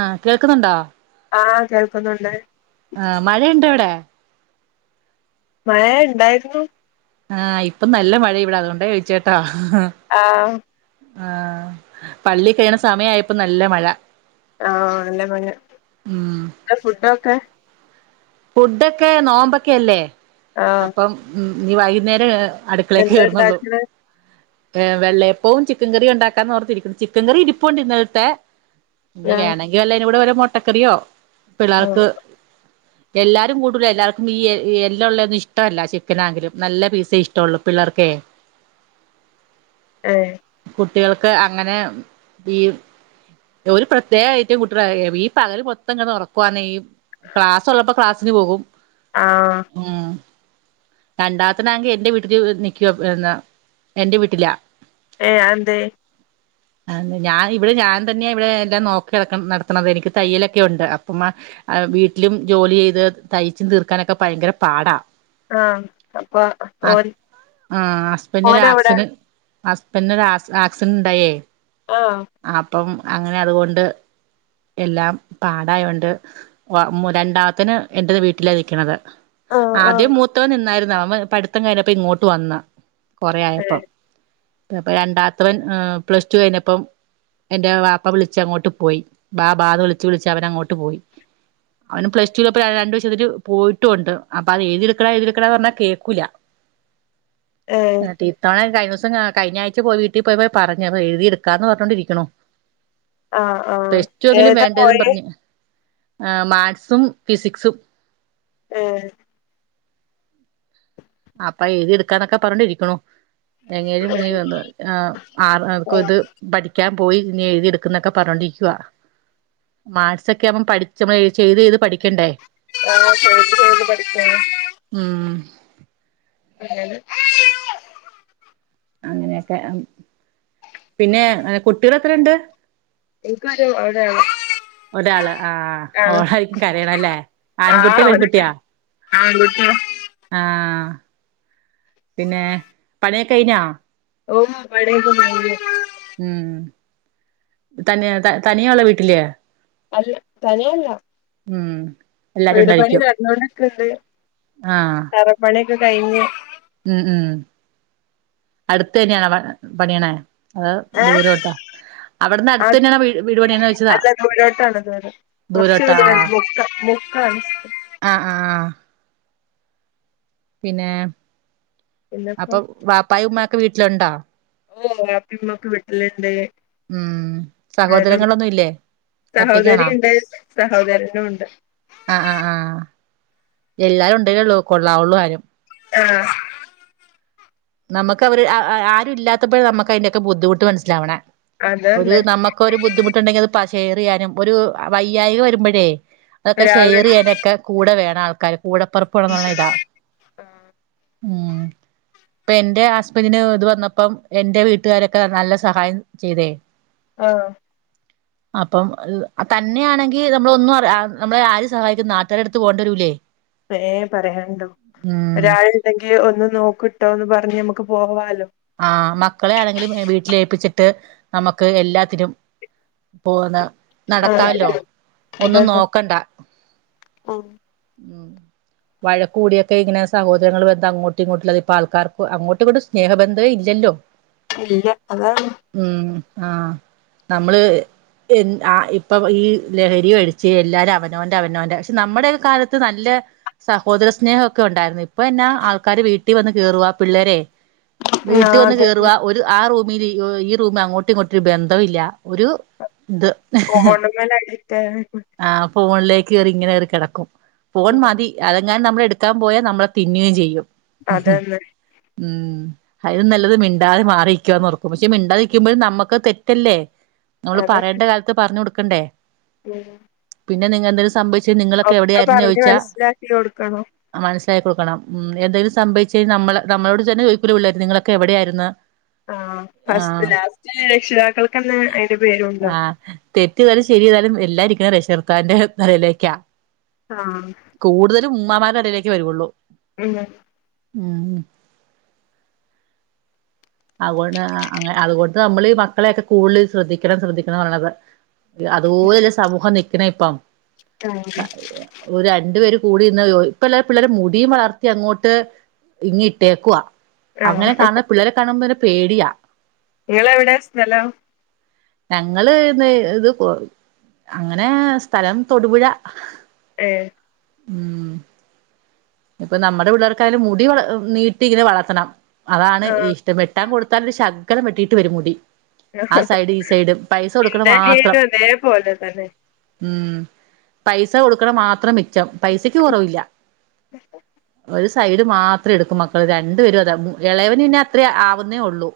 ആഹ കേൾക്കുന്നുണ്ടോ ആഹ് കേൾക്കുന്നുണ്ട് ആഹ മഴയുണ്ടോ ഇവിടെ മഴ ഉണ്ടായിരുന്നു ആഹ് ഇപ്പൊ നല്ല മഴ ഇവിടാ അതുകൊണ്ടേ ചോദിച്ചേട്ടാ ആഹ ആഹ പള്ളി കഴിണ സമയായപ്പ നല്ല മഴ ആഹ നല്ല മഴ ഉം ഫുഡൊക്കെ ഫുഡൊക്കെ നോമ്പൊക്കെല്ലേ ആഹ് അപ്പം ഉം ഇനീ വൈകുന്നേരം അടുക്കളേക്ക് എന്താ കയറന്നള്ളൂ ഇണ്ടാക്ക്ണ് ഏർ വെള്ളയപ്പവും ചിക്കൻ കറി ഉണ്ടാക്കാന്ന് ഓർത്തിരിക്കുന്നു ചിക്കൻ കറി ഇരിപ്പുണ്ട് ഇന്നലത്തെ ഇനി ആഹ് വേണെങ്കി വല്ല ഇനി കൂടെ വല്ല മുട്ടക്കറിയോ ആഹ് പിള്ളേർക്ക് എല്ലാരും കൂടുല എല്ലാർക്കും ഈ എല്ല് ഉള്ളന്നും ഇഷ്ടമല്ല ചിക്കനാണെങ്കിലും നല്ല പീസ് ഇഷ്ടമള്ളൂ പിള്ളേർക്കെ ഏഹ് കുട്ടികൾക്ക് അങ്ങനെ ഈ ഒരു പ്രത്യേകഅയിറ്റം കുട്ടികള ഈ പകല് മൊത്തം ഉറക്കവാന്ന ഈ ക്ലാസ് ഉള്ളപ്പോ ക്ലാസ്സിന് പോകും ആഹ രണ്ടാമത്തിനാങ്കിൽ എൻറെ വീട്ടില് നിക്കുവ എൻറെ വീട്ടിലാ ഏ എന്ത ഉ ആ ഞാൻ ഇവിടെ ഞാൻ തന്നെയാ ഇവിടെ എല്ലാം നോക്കി നടക്കണം നടത്തണുന്നത് എനിക്ക് തയ്യലൊക്കെ ഉണ്ട് അപ്പം വീട്ടിലും ജോലി ചെയ്ത് തയ്ച്ചും തീർക്കാനൊക്കെ ഭയങ്കര പാടാ ആഹ് അപ്പൊ ആ ഓൻ ആ ഹസ്ബന്റിന് ഒരു ഓനവിടെ ആക്‌സിഡന്റ് ഹസ്ബൻഡന് ആക്സിഡന്റ് ഉണ്ടായേ ആഹ് അപ്പം അങ്ങനെ അതുകൊണ്ട് എല്ലാം പാടായോണ്ട് ഉമ്മ രണ്ടാമത്തന് എന്റെ വീട്ടില നിൽക്കണത് ആഹ് ആഹ് ആദ്യം മൂത്തവൻ നിന്നായിരുന്നു നമ്മ പഠിത്തം കഴിഞ്ഞപ്പ ഇങ്ങോട്ട് വന്ന് കൊറെ ആയപ്പ ഏഹ് പ്പ രണ്ടാത്തവൻ പ്ലസ് ടു കഴിഞ്ഞപ്പം എന്റെ പാപ്പ വിളിച്ച അങ്ങോട്ട് പോയി ബാ ബാന്ന് വിളിച്ച് വിളിച്ച് അവൻ അങ്ങോട്ട് പോയി അവനും പ്ലസ് ടുവിൽ രണ്ട് വിഷയത്തിന് പോയിട്ടുണ്ട് അപ്പൊ അത് എഴുതിടുക്കഡാ എഴതിെടുക്കഡാ എന്ന് പറഞ്ഞാ കേക്കൂല്ല ഏഹ് എന്നിട്ടീത്തവണ കഴിഞ്ഞ കഴഞ്ഞ ആഴ്ച പോയി വീട്ടിൽ പോയി പോയി പറഞ്ഞ എഴുതി എടുക്കാന്ന് പറഞ്ഞോണ്ടിരിക്കണോ ആഹ് ആഹ് പ്ലസ് ടു എങ്കിലും ഏതാ വേണ്ടെന്നും പോയെ പറഞ്ഞു ആ മാത്സും ഫിസിക്സും ഏ അപ്പൊ ഏതിടുക്കാന്നൊക്കെ പറണ്ടിരിക്ക്ണു എങ്ങനെനും ഇങ്ങനെ വന്ന് ഏ ആർക്കും ഇത് പഠിക്കാൻ പോയി ഇനി എഴുതിയെടുക്കുംന്നൊക്കെ പറഞ്ഞോണ്ടിരിക്കുവ മാർസൊക്കെ അവൻ പഠിച്ച് ചെയ്ത് ചെയ്ത് പഠിക്ക ആ ശത് പഠിക്ക [unintelligible] ഉം ഏ അങ്ങനെയൊക്കെ പിന്നേ അ കുട്ടികൾ എത്ര ഉണ്ട് എനിക്ക് ഒരു ഒരാള് ഒരാള് ആ ആഹ് ഓളായിരിക്കും കരയണല്ലേ ആൺകുട്ടിയോ പെൺകുട്ടിയാ ആൺകുട്ടിയ ആ- പിന്നെ പണിയൊക്കെയ്ഞ്ഞോ ഓ പണിയൊക്കെ കയിഞ്ഞു ഉം തനിയ തനിയേ ഉള്ള വീട്ടിലേ അല്ല തനിയെ അല്ല ഉം എല്ലാരും വീട് പണി ഉണ്ടായിരിക്കും നടന്നോണ്ട്‌ക്ക്ണ്ട്‌ ആ തറപ്പണിയൊക്കെ കഴിഞ്ഞ് ഉം ഉം അടുത്ത് തന്നെയാണോ പണിയണേ ആ ദൂരോട്ടാ അവിടുന്ന് അടുത്ത് ആട തന്നെയാണ് വീ വീട് പണിയണന്ന് ചോദിച്ചതാ അല്ലദൂരോട്ടാണ് ദൂരം കുറച്ച് ദൂരം മുക്കാ ആണ് ആ ആ പിന്നേ പിന്നെപ്പോ അപ്പൊ വാപ്പായും ഉമ്മായൊക്കെ വീട്ടിലുണ്ടോ ഓ വാപ്പിമ്മക്ക് വിട്ടില്ണ്ട് ഉം സഹോദരങ്ങളൊന്നുംല്ലേ സഹോദരി ഒറ്റയ്ക്കാണോ ഉണ്ട് സഹോദരനും ഉണ്ട് ആ ആ ആ എല്ലാരും ഉണ്ടിലള്ളൂ കൊള്ളാവൊള്ളൂ ആരും ആ നമക്ക് അവര് അ ആ ആരും ഇല്ലാത്തപ്പോഴ നമക്ക് അതിന്റെക്കെ ബുദ്ധിമുട്ട് മനസ്സിലാവണേ ഒരു അതന്നെ നമുക്കൊരു ബുദ്ധിമുട്ടുണ്ടെങ്കിൽ അത് പ ഷെയർയ്യാനും ഒരു വയ്യായിക വരുമ്പോഴേ അതൊക്കെ ഒരാളുണ്ട് ഷെയറിയാനൊക്കെ കൂടെ വേണം ആൾക്കാർ കൂടെപ്പറപ്പ് വേണന്ന് പറയണത് ഇതാ ഉം ഇപ്പൊ എന്റെ ഹസ്ബൻറിന്റെ ഇത് വന്നപ്പം എൻറെ വീട്ടുകാരൊക്കെ നല്ല സഹായം ചെയ്തേ ആ അപ്പം ഇ തന്നെയാണെങ്കി നമ്മളൊന്നും അറിയ നമ്മളെ ആരു സഹായിക്കും നാട്ടുകരെടുത്ത് പോണ്ടി വരൂല്ലേ ഏ പറയാണ്ടോ ഒരാൾണ്ടെങ്കി ഒന്ന് നോക്ക്ട്ടോന്ന് പറഞ്ഞ ഞ് നമ്മക്ക് പോവാലോ ആ മക്കളെ ആണെങ്കിലും വീട്ടിലേൽപ്പിച്ചിട്ട് നമ്മക്ക് എല്ലാത്തിനും പോന്ന ആഹ് നടക്കാവല്ലോ ഒന്നും അതന്നെ നോക്കണ്ട ഉം ഉം വഴക്കൂടിയൊക്കെ ഇങ്ങനെ സഹദരങ്ങള് വെറുതെ അങ്ങോട്ടും ഇങ്ങോട്ടുള്ളത് ഇപ്പ ആൾക്കർക്ക് അങ്ങോട്ടും ഇങ്ങോട്ടും സ്നേഹബന്ധം ഇപ്പ ഇല്ലല്ലോ ഇല്ല അതാണ് ആ നമ്മള് എന്ത് ആ ഇപ്പൊ ഈ ലഹരി അടിച്ച് എല്ലാരും അവനോന്റെ അവനോന്റെ പക്ഷെ നമ്മുടെ കാലത്ത് നല്ല സഹോദര സ്നേഹൊക്കെ ഉണ്ടായിരുന്നു ഇപ്പ എന്നാ ആൾക്കാര് വീട്ടിവന്ന് കേറുവാ പിള്ളേരെ ആ വീട്ടിവന്ന് അതന്നെ കേയറുവ ഒരു ആ റൂമിൽ ഈ റൂമിൽ അങ്ങോട്ടും ഇങ്ങോട്ടുംരു ബന്ധംല്ലാ ഒരു ഇത് ഫോൺമ്മൽ അടിറ്റായി ആ ഫോണിലേക്ക് കയറി ഇങ്ങനെ കറി കിടക്കും ഫോൺ മതി അതെങ്ങാനും നമ്മളെടുക്കാൻ പോയാൽ നമ്മളെ തിന്നയും ചെയ്യും ഉം അതന്നെ ഉം അതലും നല്ലത് മിണ്ടാതെ മാറിരിക്കാനോർക്കും പക്ഷെ മിണ്ടാതിരിക്കുമ്പോഴും നമ്മുക്ക് തെറ്റല്ലേ? നമ്മള് പറയേണ്ട കാലത്ത് പറഞ്ഞു കൊടുക്കണ്ടേ? ഉം പിന്നെ നിങ്ങ എന്തെങ്കിലും സംഭവിച്ച നിങ്ങളൊക്കെ എവിടെയായിരുന്നു ചോദിച്ചാ? മനസ്സിലാക്കി കൊടുക്കണം മന ച കൊടുക്കണം ഉം എന്താങ്കിലും സംഭവിച്ച കഴിഞ്ഞാൽ നമ്മള നമ്മളോട് തന്നെ ചോയിക്കുലേ പിള്ളേയിരുന്നു നിങ്ങളൊക്കെ എവിടെയായിരിന്ന് ആ ഫസ്റ്റ് ലാസ്റ്റ് രക്ഷിതാക്കൾക്ക്ന്നെ അതിന്റെ പേരുണ്ടോ, തെറ്റി യ്താലും ശരിയ്താലും എല്ലാരിക്കുന്നത് രക്ഷർത്താന്റെ തലയിലേക്കാ. ആഹ മ്മമാടെടയിലേക്ക് വരുയുള്ളൂ. ഉം ഉം അതുകൊണ്ട് അങ്ങ അതുപോലെത്തെ നമ്മള് മക്കളെയൊക്കെ കൂടുതല് ശ്രദ്ധിക്കണം ശ്രദ്ധിക്കണം പറണത്. അതുപോലല്ല സമൂഹം നിക്കണ ഇപ്പം. ഒരു രണ്ടു പേരും കൂടരുന്ന് ഇപ്പല്ല പിള്ളേരെ മുടിയും വളർത്തി അങ്ങോട്ട് ഇങ്ങ ഇട്ടേക്കവാ അങ്ങനെ ആഹ് കാണുന്ന പിള്ളേരെ കാണുമ്പോെ പേടിയാ നിങ്ങളെവിടെ സ്ഥലോ ഞങ്ങള് ഇത് കൊ അങ്ങനെ സ്ഥലം തൊടുപുഴ ഏ ഉം ഇപ്പൊ നമ്മുടെ പിള്ളേർക്കായാലും മുടി നീട്ടി ഇങ്ങനെ വളർത്തണം. അതാണ് ആഹ് ഇഷ്ടം വെട്ടാൻ കൊടുത്താലൊരു ശകരം വെട്ടിട്ട് വരും മുടി. ആ സൈഡ് ഈ സൈഡ് പൈസ കൊടുക്കണ എന്റെ മാത്രം. അനിയനും അതേപോലെ തന്നെ ഉം പൈസ കൊടുക്കണ മാത്രം മിച്ചം പൈസക്ക് കുറവില്ല. [inaudible] ഒരു സൈഡ് മാത്രം എടുക്കും മക്കൾ രണ്ടുപേരും അത ഇളയവന് തന്നെ അത്രേ ആവുന്നേ ഉള്ളു.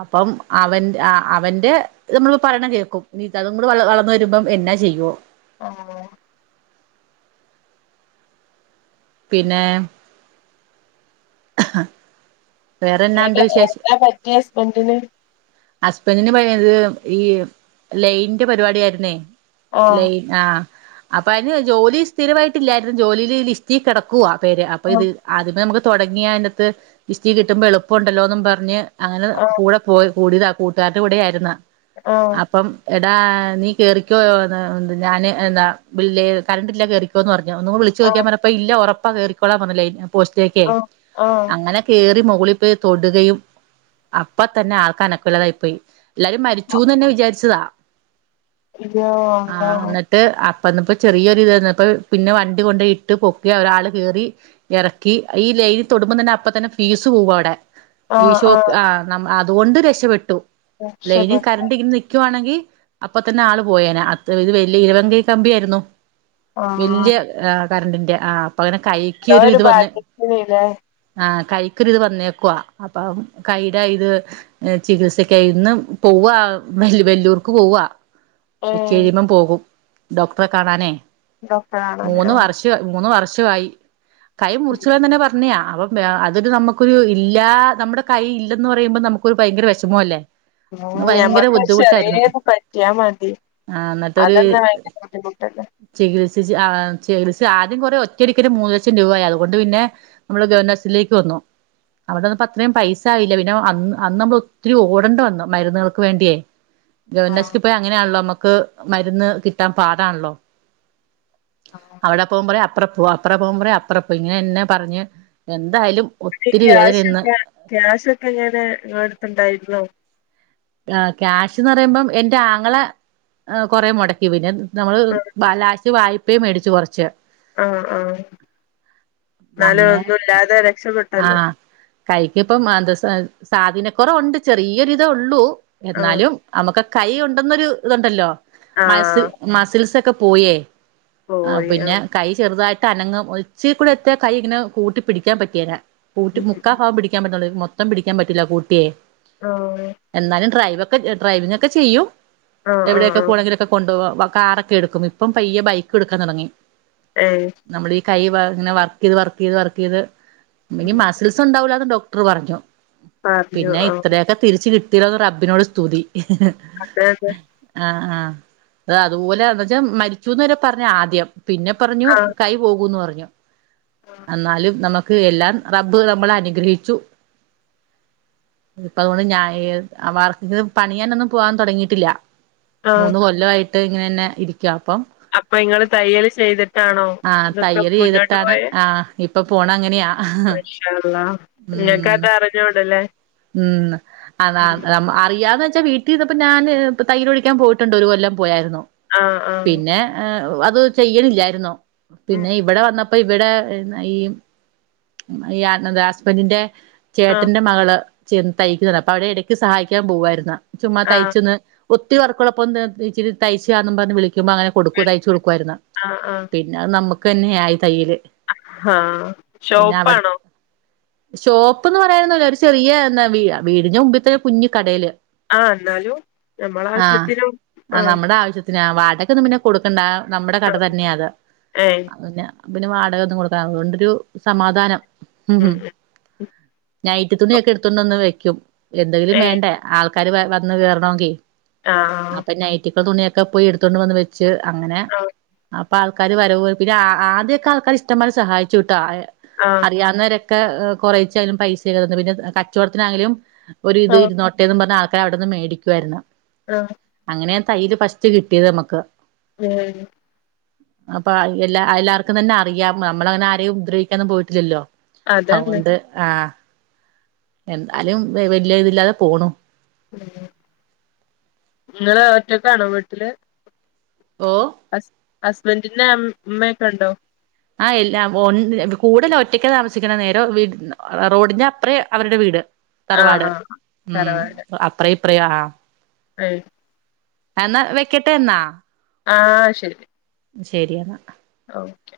അപ്പം അവന്റെ അവന്റെ നമ്മളി പറയണം കേൾക്കും നിത് അതും കൂടെ വളർന്ന വരുമ്പോം എന്നാ ചെയ്യുവോ? ആഹ പിന്നെ വേറെന്നാണ്ട് എക്ക എന്താ പറ്റിയെ ഹസ്ബന്റിന്? ഹസ്ബന്റിന് പണിയുന്നത് ഈ ലൈന്റെ പരിപാടി ആയിരുന്നേ. ആഹ് ലൈൻ ആഹ, അപ്പൊ അതിന് ജോലി സ്ഥിരമായിട്ടില്ലായിരുന്നു. ജോലിയില് ലിസ്റ്റിൽ കിടക്കുവവാ പേര് അപ്പൊ ആഹ് ഇത് ആദ്യമേ നമുക്ക് തുടങ്ങിയ അതിനകത്ത് ലിസ്റ്റി കിട്ടുമ്പോ എളുപ്പമുണ്ടല്ലോന്നും പറഞ്ഞ് അങ്ങനെ കൂടെ പോയി കൂടിതാ. കൂട്ടുകാരുടെ കൂടെ ആയിരുന്നേ ഓ എടാ നീ കേറിക്കോയോന്ന് ഞാന് എന്താ ബേല്ലേ കറണ്ട്ല്ല കേറിക്കോന്ന് പറഞ്ഞ ഒന്ന് വിളിച്ചുക്കാൻ ആഹ് പറഞ്ഞപ്പ ഇല്ല ഉറപ്പാ കേറിക്കൊളാ പറഞ്ഞേ ലൈ പോസ്റ്റിലേക്ക് ആഹ് ആഹ് അങ്ങനെ കേറി മുക മുകളി പോയി തൊടുകയും അപ്പ തന്നെ ആൾക്കനക്കല്ലതായി പോയി. എല്ലാരും മരിച്ചുന്ന്ന്നെ വിചാരിച്ചതാ. അയ്യോ ആഹ അള്ളാ എന്നിട്ട് അപ്പന്നേ ചെറിയൊര് തന്നപ്പോ പിന്നെ വണ്ടി കൊണ്ട് ഇട്ട് പൊക്കി ഒരാൾ കേറി ഇറക്കി. ത് തൊടുമ്പോ തന്നെ അപ്പതന്നെ ഫീസ് പോകും അവിടെ ഈ ആഹ് ഷോക്ക് ആഹ് ആ അതുകൊണ്ട് രക്ഷപെട്ടു. ലൈന് രക്ഷപെ കറണ്ട് ഇങ്ങനെ നിക്കുവാണെങ്കിൽ ഇ അപ്പ തന്നെ ആള് പോയനേ അ ഇത് വലിയ ഇരുവങ്കൈ കമ്പിയ ആയിരുന്നു. ആഹ് വലെയ കറണ്ടിന്റെ ആ അപ്പന്നെ അങ്ങനെ കൈക്ക് ആ ഒരു ഇത് വന്ന് ഭാഗ്യത്തിനില്ലേ ആ കൈക്കൊര് ഇത് വന്നേക്കവാ അപ്പൊ കൈടെ ഇത്, ചികിത്സക്കയിന്ന് പോവ വല്ലൂർക്ക് പോവ. ഏഹ് ഇച്ചിഴിയുമ്പം പോകും ഡോക്ടറെ കാണാനേ ഡോക്ടറാണല്ലേ മൂന്ന് ആഹ് വർഷ മൂന്ന് വർഷമായി കൈ മുറിച്ച പോയന്ന് തന്നെ പറ- അപ്പ അതൊരു നമുക്കൊരു ഇല്ലാ നമ്മുടെ കൈയില് ഇല്ലന്ന് പറയുമ്പോ നമുക്ക്- ഒരു ഭയങ്കര വിഷമോയല്ലേ ഉം ഞമ്മക്ക് ചെറിയത് പറ്റിയാ മതി ആ എന്നിട്ട് ഒരു അതന്നെ ഭയങ്കര ബുദ്ധിമുട്ടല്ലേ ചികിസ- ആദ്യം കോറെ ഒറ്റരിക്കന്നെ മൂന്ന് ലക്ഷം രൂപ ആയി അതുകൊണ്ട് പിന്നെ നമ്മള് [unintelligible] വന്നു അവിടെന്നപ്പോ അത്രെയും പൈസ ആയില്ല പിന്നെ അന്ന് അന്ന് നമ്മള് ഒത്തിരി ഓടണ്ട് വന്നു മരുന്നുകൾക്ക് വേണ്ടെ ആഹ് ഗവനസില് പോയി അങ്ങനെണല്ലോ മരുന്ന് കിട്ടാം പാടാണല്ലോ ആഹ് അവിടെ പോകുമ്പള് അത്ര പോ അത്ര പോകുമ്പേ അത്ര പറഞ് ഇങ്ങനെന്നെ പർഞ്ഞ് എന്തായാലും ഒത്തിരി വേദന ക്യാഷ് ഇന്ന് ഇല്ല ക്യാഷൊക്കെ ഞാന് ഇങ്ങളെടുത്ത് ഉണ്ടായിരുന്നോ? ആഹ് ക്യാഷ്ന്ന് പറയുമ്പം എന്റെ ആങ്ങള കൊറെ മോടക്കി പിന്നെ നമ്മള് ബലാശ വായ്പ്പയും മേടിച്ച് കോർച്ച് ആഹ് ആഹ് എന്നാലും അങ്ങനെ ഒന്നും ഇല്ലാതെ രക്ഷപ്പെട്ടല്ലോ ആഹ് കൈക്ക് ഇപ്പം മന്ത്‌സ സാധീനകോറവ് ഉണ്ട് ചെറിയ ഒരിതെ ഒള്ളൂ ആഹ് എന്നാലും നമക്ക് കൈ ഉണ്ടെന്നൊരു ഇതുണ്ടല്ലോ മസിൽ ആഹ് മസിൽസൊക്കെ പോയേ ആഹ് പിന്നെ കൈ ചെറുതായിട്ട് അനങ്ങും ഒച്ചികുള്ളെ കൈ ഇങ്ങനെ കൂട്ടി പിടിക്കാൻ പറ്റിയേരാ കൂട്ടി ഉം മുക്കാ ഭാഗം പിടിക്കാൻ പറ്റ്ന്നു മൊത്തം പിടിക്കാൻ പറ്റില്ല കൂട്ടെ ആഹ് എന്നാലും ഡ്രൈവ്ക്കെ ഡ്രൈവിങ്‌ ക്കെ ചെയ്യും ആഹ് ആഹ് എവിടെക്കെ ആഹ് പോണങ്കിലും കൊണ്ടോവാ കാറൊക്കെ എട്ക്കും ഇപ്പം പയ്യെ ബൈക്ക് ഇട്ക്കാൻ തോടങ്ങി ഏഹ് കൈ ഇങ്ങനെ വർക്കെയ്ത് വർക്കെയ്ത് വർക്കെയ്ത് ഇനി ഉം മസിൽസ് ഉണ്ടാവൂല്ലാന്ന് ഡോക്ടർ പറഞ്ഞു. പറഞ്ഞു പിന്നെ ആഹ് ഇത്രയൊക്കെ തിരിച്ച് കി [unintelligible] റബിനോട് സ്തുതി അതായത് ആഹ് ആഹ് അതുപോലെ ന്നച്ചാ മരിച്ചുന്ന് വരെ പർഞ് ആദ്യം പിന്നെ പർഞ്ഞു ആഹ് കൈ പോകൂന്ന് പർഞ്ഞു ആഹ് അന്നാലും നമുക്ക് എല്ലാം റബ്ബ് നമ്മളെ അനുഗ്രഹിച്ചു ഇപ്പ അതുകൊണ്ട് ഞ വർക്കിങ്ങ്ന് പണിയാനൊന്നും പോവാൻ തോടങ്ങിട്ടില്ല ആഹ് മൂന്ന് കൊല്ലായിട്ട് ഇങ്ങനെന്നെ ഇ അപ്പൊ ഇങ്ങള് തയ്യല് ചെയ്തിട്ടാണോ ഇതൊക്കെ മുന്നോട്ട് പോയെ? ആഹ് ഇപ്പം പോണം അങ്ങനെയ ഇന്ഷാ അള്ളാ നിനക്ക് അത് അറിഞ്ഞുടാല്ലേ ഉം അതാ അറിയാതെ- എന്നുവച്ചാ വീട്ടിൽ നിന്നപ്പോ ഞാന് തൈയ്യല് പഠിക്കാൻ പോയിട്ടുണ്ട് ഒരു കൊല്ലം പോയാരുന്നു ആഹ് ആഹ് പിന്നെ- അത് ചെയ്യണില്ലായിന്നോ പിന്നെ ഇവിടെ വന്നപ്പോ ഇവിടെ ഈ- ഈ ഹസ്ബന്ഡിന്റെ ആഹ് ചേട്ടന്റെ മകള് ച തയ്ക്കുന്നണ്ട് അപ്പൊ അവിടെ ഇടയ്ക്ക് സഹായിക്കാൻ പോവുയിരുന്ന ചുമ്മാ ആഹ് തയ്ച്ചന്ന്- ഒത്തിരി വർക്കുള്ളപ്പം ഒന്ന് ഇച്ചിരി തയ്ച്ചുതാന്ന് പറഞ് വിളിക്കും വിളിക്കുമ്പോ അങ്ങനെ കൊടുക്കും തയ്ച്ചു കൊടുക്കുമായിരുന്നു ആഹ് ആഹ് പിന്നെ അത് നമുക്ക് തന്നെയ ആയി തൈയ്യല് ആഹ് ഷോപ്പാണോ ഷോപ്പ്ന്ന് പറഎന്നൊന്നുമില്ല ഒരു ചെറിയ എന്താ വീടാ വീടിന്റെ മുമ്പിൽത്തന്നെ കുഞ്ഞു കടയില്- ആഹ് എന്നാലും നമ്മളെ ആവശ്യത്തിനും ആഹ് പിന്നെ വാടകൊന്നും പിന്നെ കൊടുക്കണ്ട നമ്മുടെ കട ആഹ് തന്നെയ അത് ഏഹ് പിന്നെ- അപ്പൊ പിന്നെ വാടകൊന്നും കൊടുക്കാ അതൊണ്ടരു സമാധാനം ഉം നെറ്റി തുണിയൊക്കെ എടുത്തോണ്ട് വന്ന് വെക്കും എന്തെങ്കിലും ഏഹ് വേണ്ടേ ആൾ- ക്കാര് വരണ്ന്ന് കേയറണമെങ്കിൽ ആഹ് ആ തുണിയൊക്കെ പോയി എടുത്തൊണ്ട് വന്ന് വെച്ച് അങ്ങനെ- ആഹ് അപ്പ ആൾക്കാര് വരവ് പിന്നെ ആദ്യമൊക്കെ ആൾക്കാരിഷ്ടപോലെ സഹായിച്ചു ട്ടോ ആഹ് അറിയാവുന്നവരെ- ക്കെ കൊറേച്ചായാലും പൈസയൊക്കെ തന്നു പിന്നെ കചോടത്തിന് ആണ്ണെങ്കിലും ഒരു ഇത് ആഹ് ഇരുന്നോട്ടേന്ന് പറഞ് ആ- അവിടെന്ന് മേടിക്കുവായിരുന്നു ആഹ് അങ്ങനെയാ തൈയ്യല് ഫസ്റ്റ് കിട്ടിയത് നമുക്ക് ഉം [unintelligible] അപ്പൊ എല്ലാ എല്ലാവർക്കും തന്നെ അറിയാം നമ്മള് അങ്ങനെ ആരെയും ഉദ്രവിക്കാനൊന്നും പോയിട്ടില്ലല്ലോ അതന്നെ അതൊണ്ട് ആഹ് എന്താലും വലിയ ഇതില്ലാതെ പോണു നിങ്ങള് ഒറ്റക്കാണോ വീട്ടില് ഓ ഹസ്ബൻറിന്റെ അ അമ്മയൊക്കെ ഉണ്ടോ ആഹ് എല്ലാം ഒ കൂടുതൽ ഒറ്റക്ക് താമസിക്കണ നേരോ റോഡിന്റെ അപ്പറേം അവരുടെ വീട് ആഹ് തറവാട് ആഹ് ഉം അപ്രയും ഇപ്രയും ആഹ അയി എന്നാ വെക്കട്ടെ എന്നാ ആഹ് ശരി ശരിയെന്നാ ഓക്കെ